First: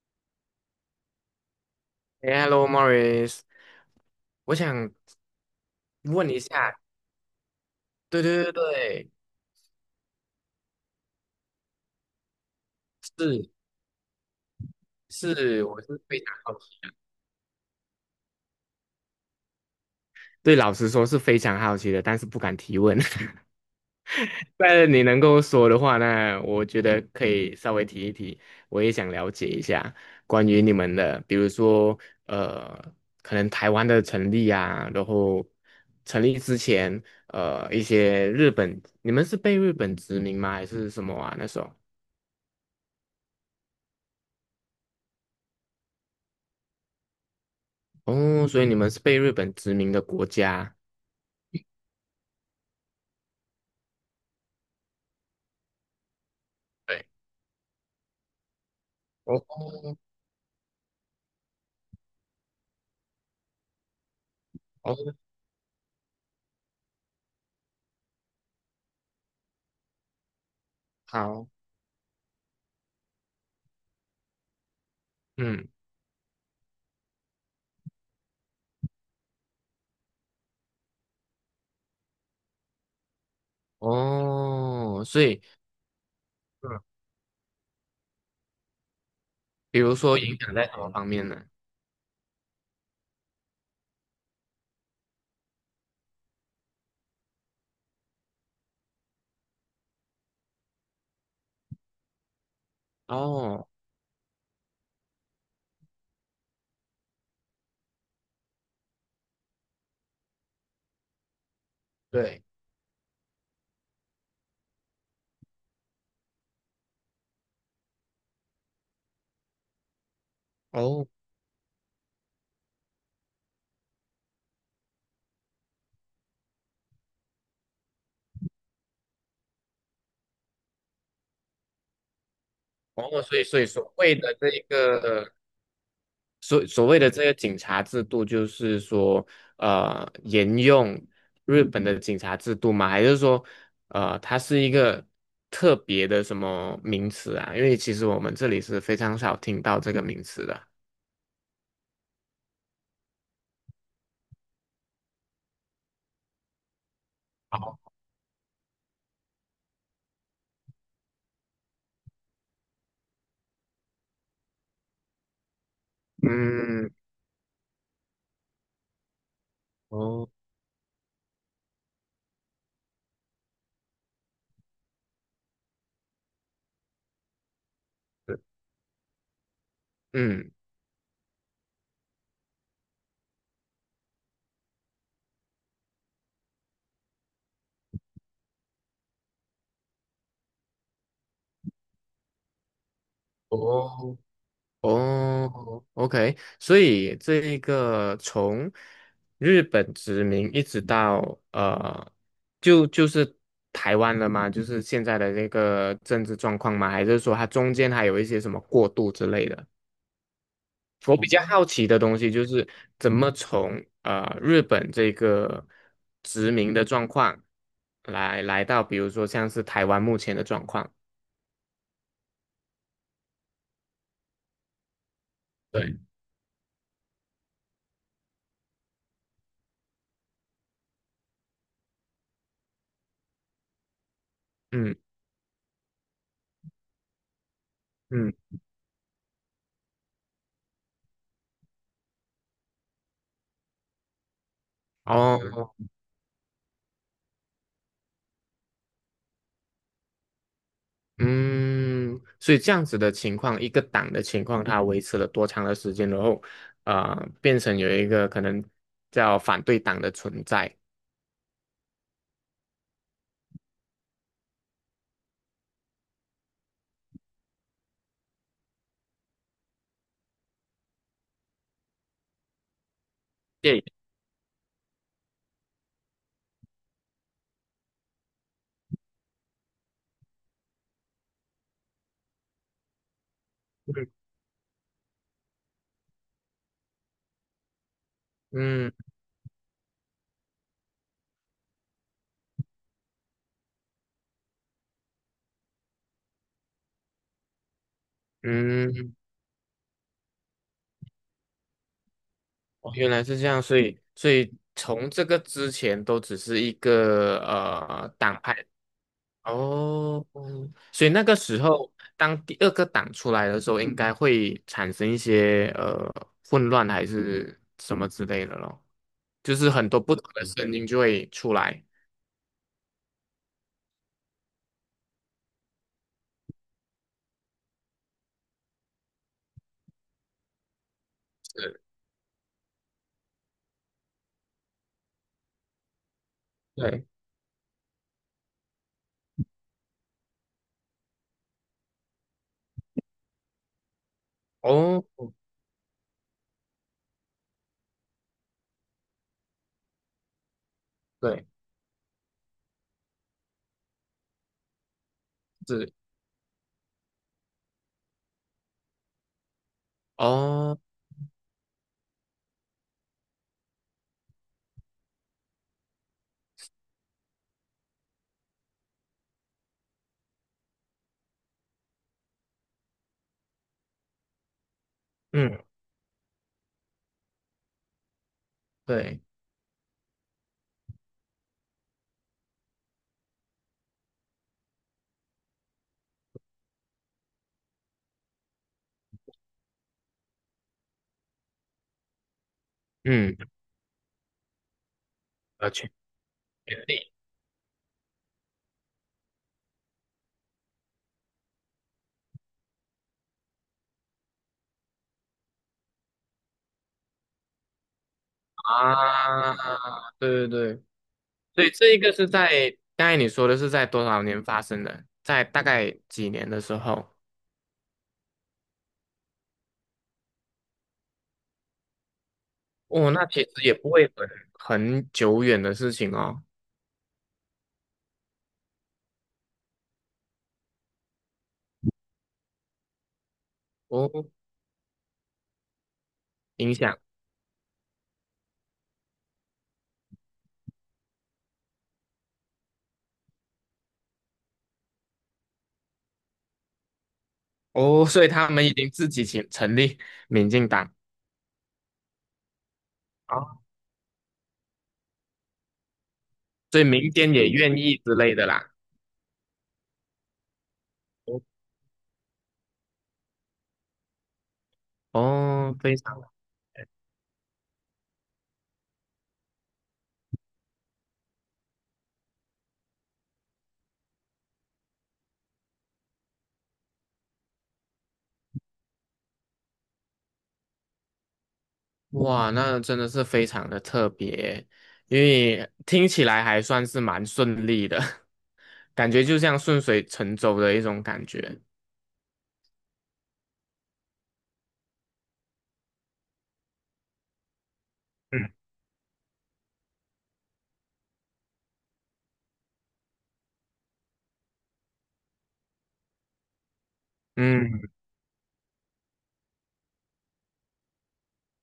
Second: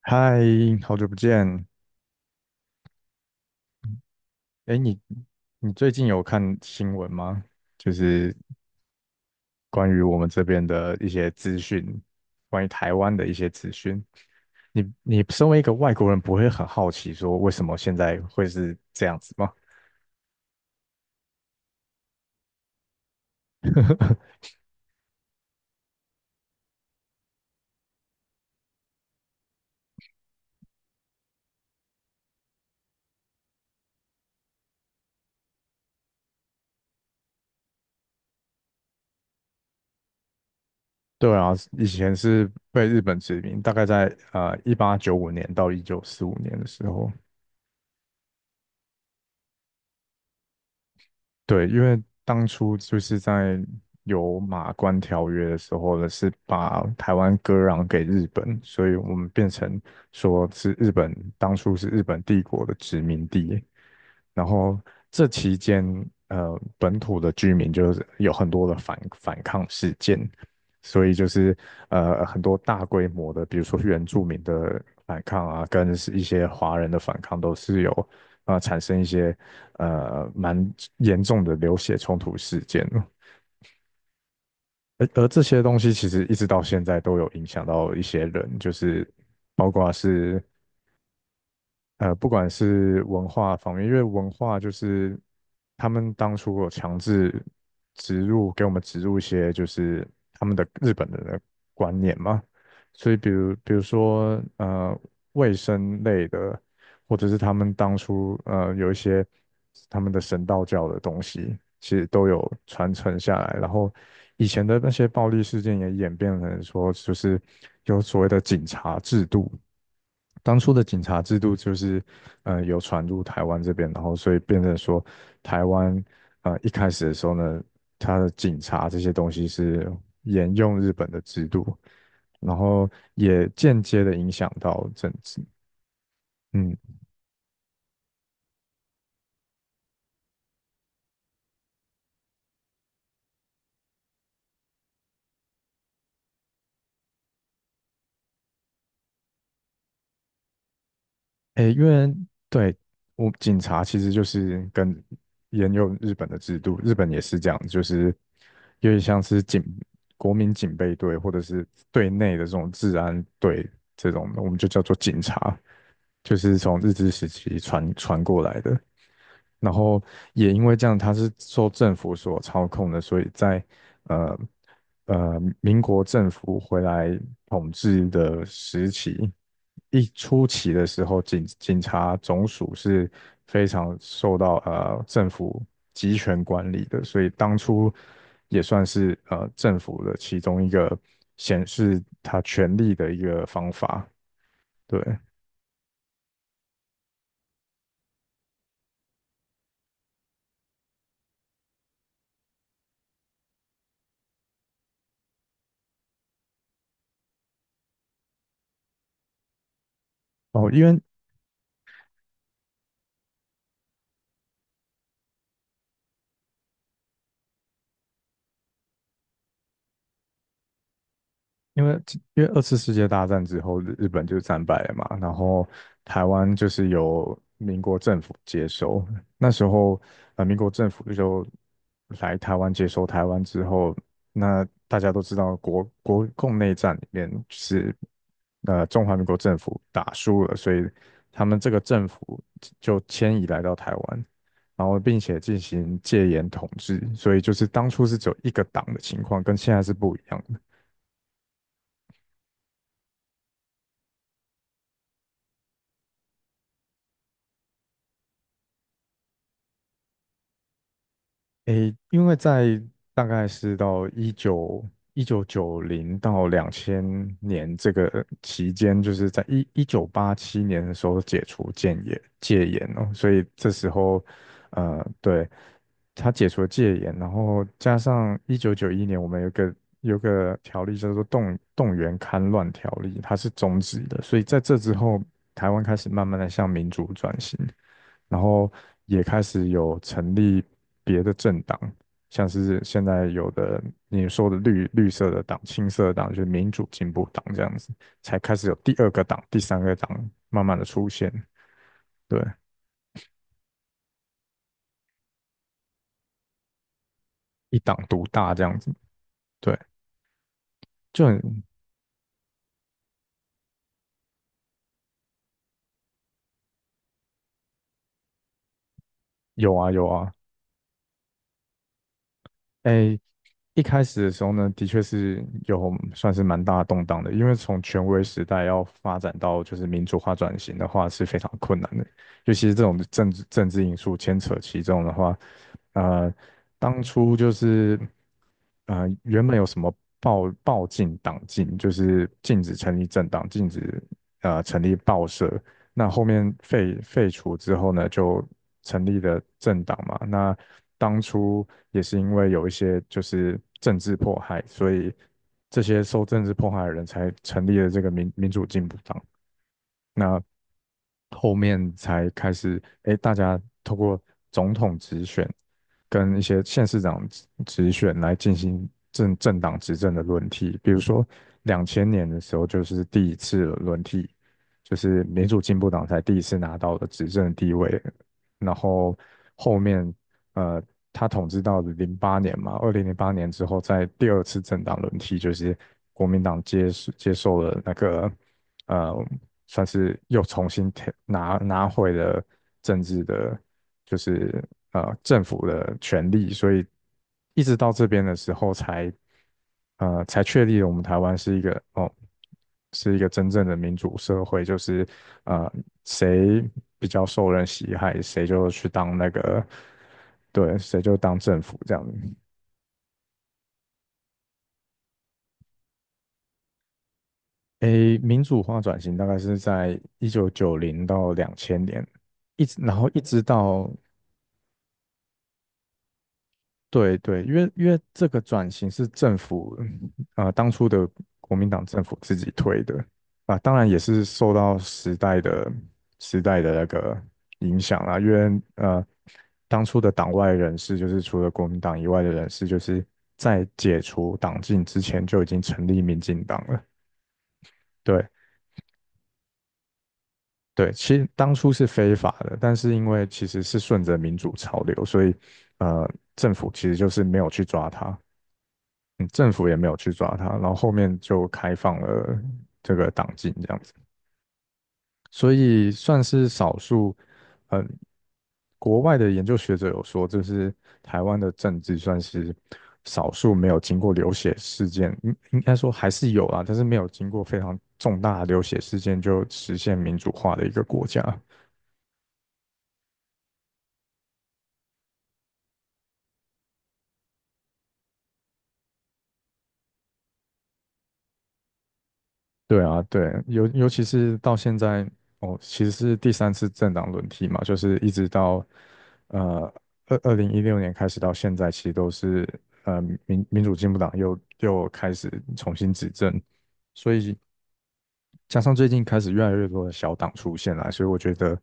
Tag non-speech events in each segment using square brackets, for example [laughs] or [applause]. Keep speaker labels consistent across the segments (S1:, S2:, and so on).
S1: 嗨，好久不见。
S2: hello Morris，我
S1: 哎，
S2: 想
S1: 你最近有
S2: 问一
S1: 看
S2: 下，
S1: 新闻吗？就
S2: 对
S1: 是
S2: 对对对，
S1: 关于我们这边的一些资讯，关于台湾的一些
S2: 是
S1: 资讯。你身为一
S2: 是，
S1: 个
S2: 我
S1: 外
S2: 是
S1: 国
S2: 非
S1: 人，不
S2: 常
S1: 会
S2: 好
S1: 很
S2: 奇，
S1: 好奇说为什么现在会是这样子吗？
S2: 对，老实说是非常好奇的，但是不敢提问。[laughs]
S1: [laughs]
S2: 但是你能够说的话，那我觉得可以稍微提一提，我也想了解一下关于你们的，比如说呃，可能台湾的成立啊，然后成立之前，一些日本，你们是被日本殖民吗？还是什么
S1: 对
S2: 啊？那
S1: 啊，
S2: 时候？
S1: 以前是被日本殖民，大概在1895年到1945年的时候。
S2: 哦，所以你们是被日本殖民的国家。
S1: 对，因为当初就是在有马关条约的时候呢，是把
S2: 对，
S1: 台湾割让给日本，所以我们变成
S2: 哦
S1: 说是日本，当初是日本帝国的殖民地。然后
S2: 哦，
S1: 这期间，本土的居民就是有很多的反抗事件，所以就
S2: 好，
S1: 是很多大规模的，比如说原住民的反抗啊，
S2: 嗯，
S1: 跟是一些华人的反抗，都是有啊产生一些蛮严重的流血冲突事件。
S2: 哦，
S1: 而
S2: 所
S1: 而
S2: 以
S1: 这些东西其实一直到
S2: 嗯，
S1: 现在都有影响到一些人，就是包
S2: 比
S1: 括
S2: 如说影
S1: 是
S2: 响在什么方面呢？
S1: 不管是文化方面，因为文化就是他们当初有强制植入给我们植入一些就是他们的日本人的观念嘛，所以比如
S2: 哦，
S1: 比如说卫生类的，或者是他们当初有一些他们的神道教的东西，其实都
S2: 对，
S1: 有传承下来。然后以前的那些暴力事件也演变成说，就是有所谓的警察制度。当初的警
S2: 哦
S1: 察制度就是，有传入台湾这边，然后所以变成说，台湾一开始的时候呢，他的警察这些东西是沿用日本的制度，然后
S2: 哦，所以
S1: 也
S2: 所以
S1: 间
S2: 所
S1: 接的
S2: 谓
S1: 影
S2: 的这
S1: 响
S2: 一
S1: 到政
S2: 个
S1: 治。
S2: 所
S1: 嗯，
S2: 所谓的这个警察制度，就是说沿用日本的警察制度吗？还是说它是一个特别的什么名词啊？因为其实我们这里是非常少听到这个名词的。
S1: 诶，因为对我警察其实就是跟沿用日本的制度，日本也是这样，就是有点像是国民警备队或者是队内的这种治安队这种的，我们就叫做警察，就是从
S2: 嗯，
S1: 日治时期传过来的。然后
S2: 哦，
S1: 也因为这样，它是受政府所操控的，所以在呃民国政府回来统治
S2: 对，
S1: 的时期，初
S2: 嗯。
S1: 期的时候，警察总署是非常受到政府集权管理的，所以当初也算是政府的其中一个显示他权力的一个方法，
S2: 哦，
S1: 对。
S2: 哦，OK，所以这一个从日本殖民一直到呃，就是台湾了吗？就是现在的那个政治状况吗？还是说它中间还有一些什么过渡之类的？
S1: 哦，
S2: 我比较好奇的东西就是怎么从日本这个殖民的状况来到，比如说像是台湾目前的状况。
S1: 因为因为二次世界大战之后，日本就战败了嘛，然后
S2: 对，
S1: 台湾就是由民国政府接收。那时候，民国政府就来台湾接收台湾之后，那
S2: 嗯
S1: 大家都知道国共内战里面是
S2: 嗯
S1: 中华民国政府打输了，所以他们这个政府就迁移来到台湾，然后并且进
S2: 哦，
S1: 行戒严统治，所以就是当初是只有一个党的情况，跟现在是不一样的。
S2: 嗯，所以这样子的情况，一个党的情况，它维持了多长的时间，然后，呃，变成有一个可能叫反对党的存在。
S1: 诶，因为在大概是到一九九零到两千年这个期间，就是在1987年的时候解除戒严哦，所以这
S2: 对，
S1: 时候，对，他解除了戒严，然后加上1991年我们有个条例叫做动员戡乱条例，它是终止的，所以在这之后，台湾开始慢慢的向民主转型。然后
S2: 嗯
S1: 也开始有成立别的政党，像是现在有的你说的绿色的党、青色的党，就是民主进步党这样子，才开始有
S2: 嗯，
S1: 第二
S2: 嗯
S1: 个党、第三个党慢慢的出现，对，
S2: 哦，原来是这样，所以从这个之前都只是一个
S1: 一党独
S2: 党
S1: 大
S2: 派
S1: 这样子，对，
S2: 哦，嗯所以那
S1: 就
S2: 个时
S1: 很
S2: 候当第二个党出来的时候，应该会产生一些混乱还是什么之类的咯。就是
S1: 有
S2: 很
S1: 啊
S2: 多
S1: 有
S2: 不同
S1: 啊，
S2: 的声音就会出来。
S1: 诶，一开始的时候呢，的确是有算是蛮大的动荡的，因为从权威时代要发展到就是民主化转型的话是非常困
S2: 是，
S1: 难的，尤其是这种政治因素牵扯其中的话，呃，当
S2: 对，
S1: 初就是原本有什么报禁党禁，就是禁止成立政党，禁止成立
S2: 哦，
S1: 报社，那后面废除之后呢，就成立了政党嘛。那当
S2: 对，
S1: 初也是因为有一些就是政治迫害，所以这
S2: 是，
S1: 些受政治迫害的人才成立了这个民主进步党。那
S2: 哦，
S1: 后面才开始，哎，大家透过总统直选跟一些县市长直选来进行政党执政的轮替。比如说，两千年的时候就是第一次轮替，就是民
S2: 嗯，
S1: 主进步党才第一次拿到的执政地位，然后
S2: 对，
S1: 后面呃，他统治到零八年嘛，2008年之后，在第二次政党轮替，就是国民党接受了那个呃算是又重新填拿回了政治
S2: 嗯，
S1: 的，就是政府
S2: 确
S1: 的权利，所
S2: 定
S1: 以一直到这边的时候才确立了我们台湾是一个哦是一个真正的民主社会，就是呃谁比较受人喜爱，谁就去当那
S2: 啊，
S1: 个
S2: 对对
S1: 对，
S2: 对，
S1: 谁就当政
S2: 所以
S1: 府这
S2: 这一
S1: 样
S2: 个是
S1: 子。
S2: 在刚才你说的是在多少年发生的，在大概几年的时候，
S1: 诶，民主化转型大概是在一九九零到两千年，然后
S2: 哦，
S1: 一
S2: 那其
S1: 直
S2: 实也
S1: 到
S2: 不会很久远的事情哦，
S1: 对对，因为这个转型是政府，当初的国民党政府自己推的啊，当然也
S2: 哦，
S1: 是受到时代的
S2: 影
S1: 那
S2: 响，
S1: 个影响啦。因为当初的党外人士，就是除了国民党以外的人士，就是在解除党禁之前就已经成立民进党了。
S2: 哦，所
S1: 对
S2: 以他们已经自己成立民进
S1: 对，
S2: 党，
S1: 其实当初是非法的，但是因为其实
S2: 啊，
S1: 是顺着民主潮流，所以呃，政府
S2: 所以
S1: 其实就
S2: 民
S1: 是
S2: 间
S1: 没有
S2: 也
S1: 去
S2: 愿
S1: 抓
S2: 意之
S1: 他。
S2: 类的啦。
S1: 政府也没有去抓他，然后后面
S2: 哦，
S1: 就开放了这个党禁这样子，所
S2: 哦
S1: 以
S2: 非
S1: 算
S2: 常。
S1: 是少数，嗯、国外的研究学者有说，就是台湾的政治算是少数没有经过流血事件，应该说还是有啊，但是没有经过非常重大的流血事件就实现民主化的一个国家。
S2: 哇，那真的是非常的特别，因为听起来还算是蛮顺利的，[laughs] 感觉就像顺水成舟的一种感觉。
S1: 对啊，对，尤其是到现在，哦，其实是第三次政党轮替嘛，就是一直
S2: 嗯，
S1: 到呃2016年开始到现在，其实都是呃民主进步党又开始重新执政，所以
S2: 嗯，
S1: 加上最近开始越来越多的小党出现了，所以我觉得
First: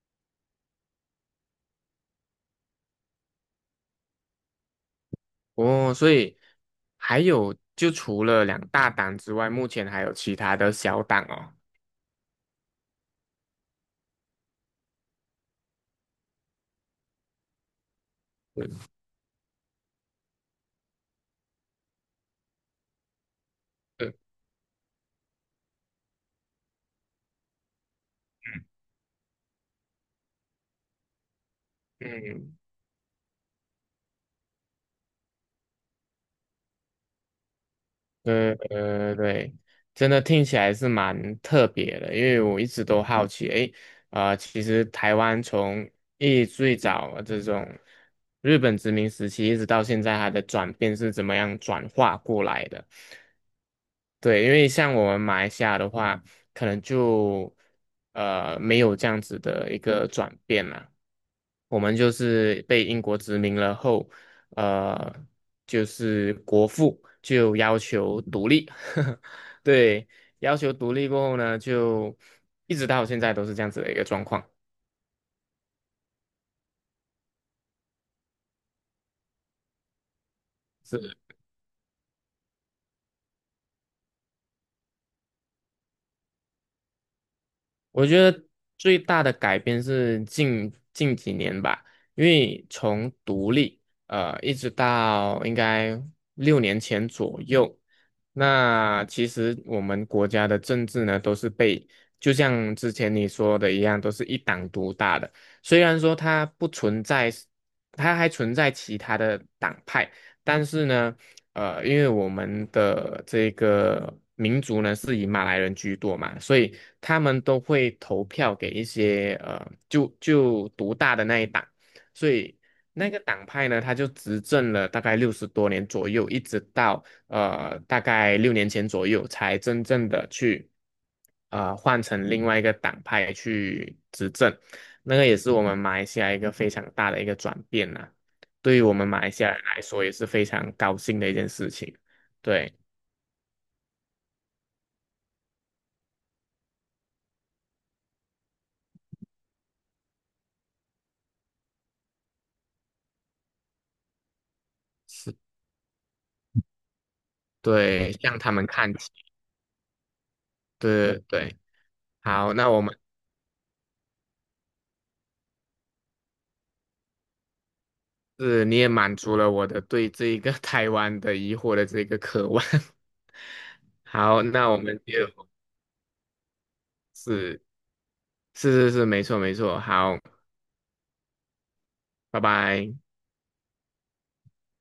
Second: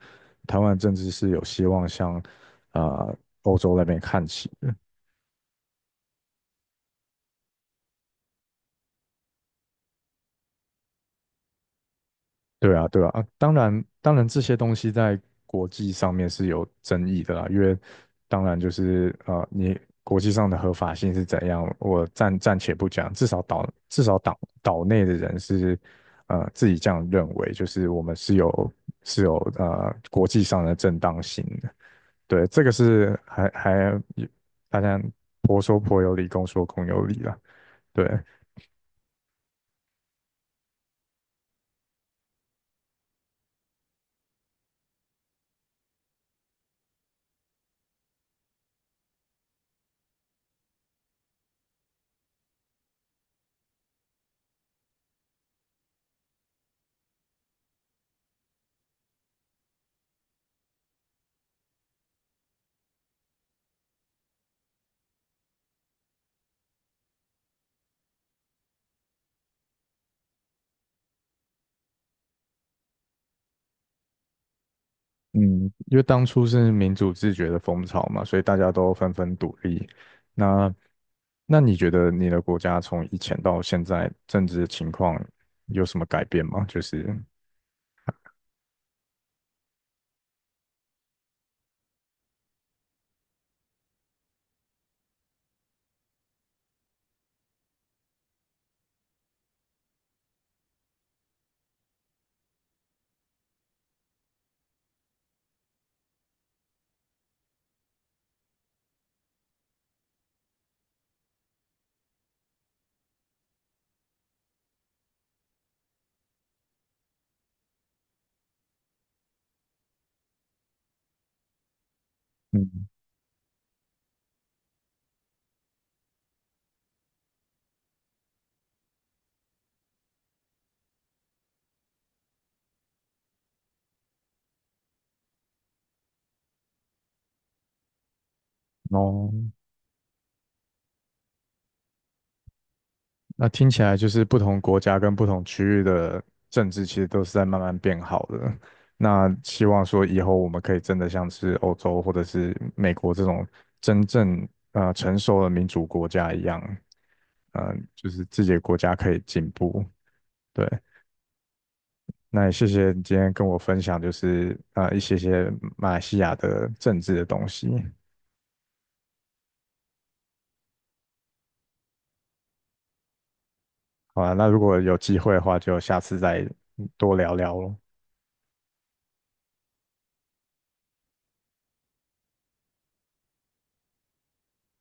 S1: 台湾的政治是有希望向啊、呃欧洲那边看齐。
S2: 哦，所以还有就除了两大档之外，目前还有其他的小档哦。
S1: 对啊，对啊，当然，当然，这些东西在国际上面是有争议的啦，因为当然就是你国际上的合法性是怎样，我暂且不讲，至少岛至
S2: 嗯
S1: 少岛岛内的人是自己这样认为，就是我们是有国际上的正当性的，对，
S2: 嗯，
S1: 这个是还大家婆说婆有理，公说公有理啦，对，
S2: 对对对，真的听起来是蛮特别的，因为我一直都好奇，诶，啊，其实台湾从最早这种日本殖民时期，一直到现在，它的转变是怎么样转化过来的？对，因为像我们马来西亚的话，可能就没有这样子的一个转变啦。我们就是被英国殖民了后，呃，就是国父就要求独立，[laughs] 对，要求独立过后呢，就一直到现在都是这样子的一个状况。
S1: 嗯，因为当初是民主自觉的风潮嘛，所以大家都纷纷独立。那那你觉得你的国家从以前到现在政治情况有什么改变吗？就是
S2: 我觉得最大的改变是近几年吧，因为从独立，一直到应该六年前左右，那其实我们国家的政治呢，都是被就像之前你说的一样，都是一党独大的。虽然说它不存在，它还存在其他的党派，但是呢。因为我们的这个民族呢是以马来人居多嘛，所以他们都会投票给一些就独大的那一党，所以
S1: 嗯，
S2: 那个党派呢，他就执政了大概60多年左右，一直到大概六年前左右才真正的去换成另外一个党派去执政，那个也是我们马来西亚一个非常大的一个转变呐、对于我们马来
S1: 哦。
S2: 西亚人来说也是非常高兴的一件事情。对，
S1: 那听起来就是不同国家跟不同区域的政治其实都是在慢慢变好的。那希望说以后我们可以真的像是欧洲或者是美国这种真正成
S2: 是，
S1: 熟的民主国家一样，嗯，就
S2: 对，
S1: 是
S2: 向
S1: 自
S2: 他
S1: 己的
S2: 们
S1: 国
S2: 看
S1: 家
S2: 齐。
S1: 可以进步。对，
S2: 对对，
S1: 那也
S2: 好，
S1: 谢
S2: 那我
S1: 谢
S2: 们
S1: 你今天跟我分享，就是一些马来西亚的政治的东西。
S2: 是你也满足了我的对这一个 [laughs] 台湾的疑惑的这个渴望。[laughs]
S1: 好啊，
S2: 好，
S1: 那如
S2: 那我
S1: 果有
S2: 们
S1: 机会的
S2: 就
S1: 话，就下次再多聊
S2: 是
S1: 聊咯。
S2: 是是是，没错没错。好，拜拜。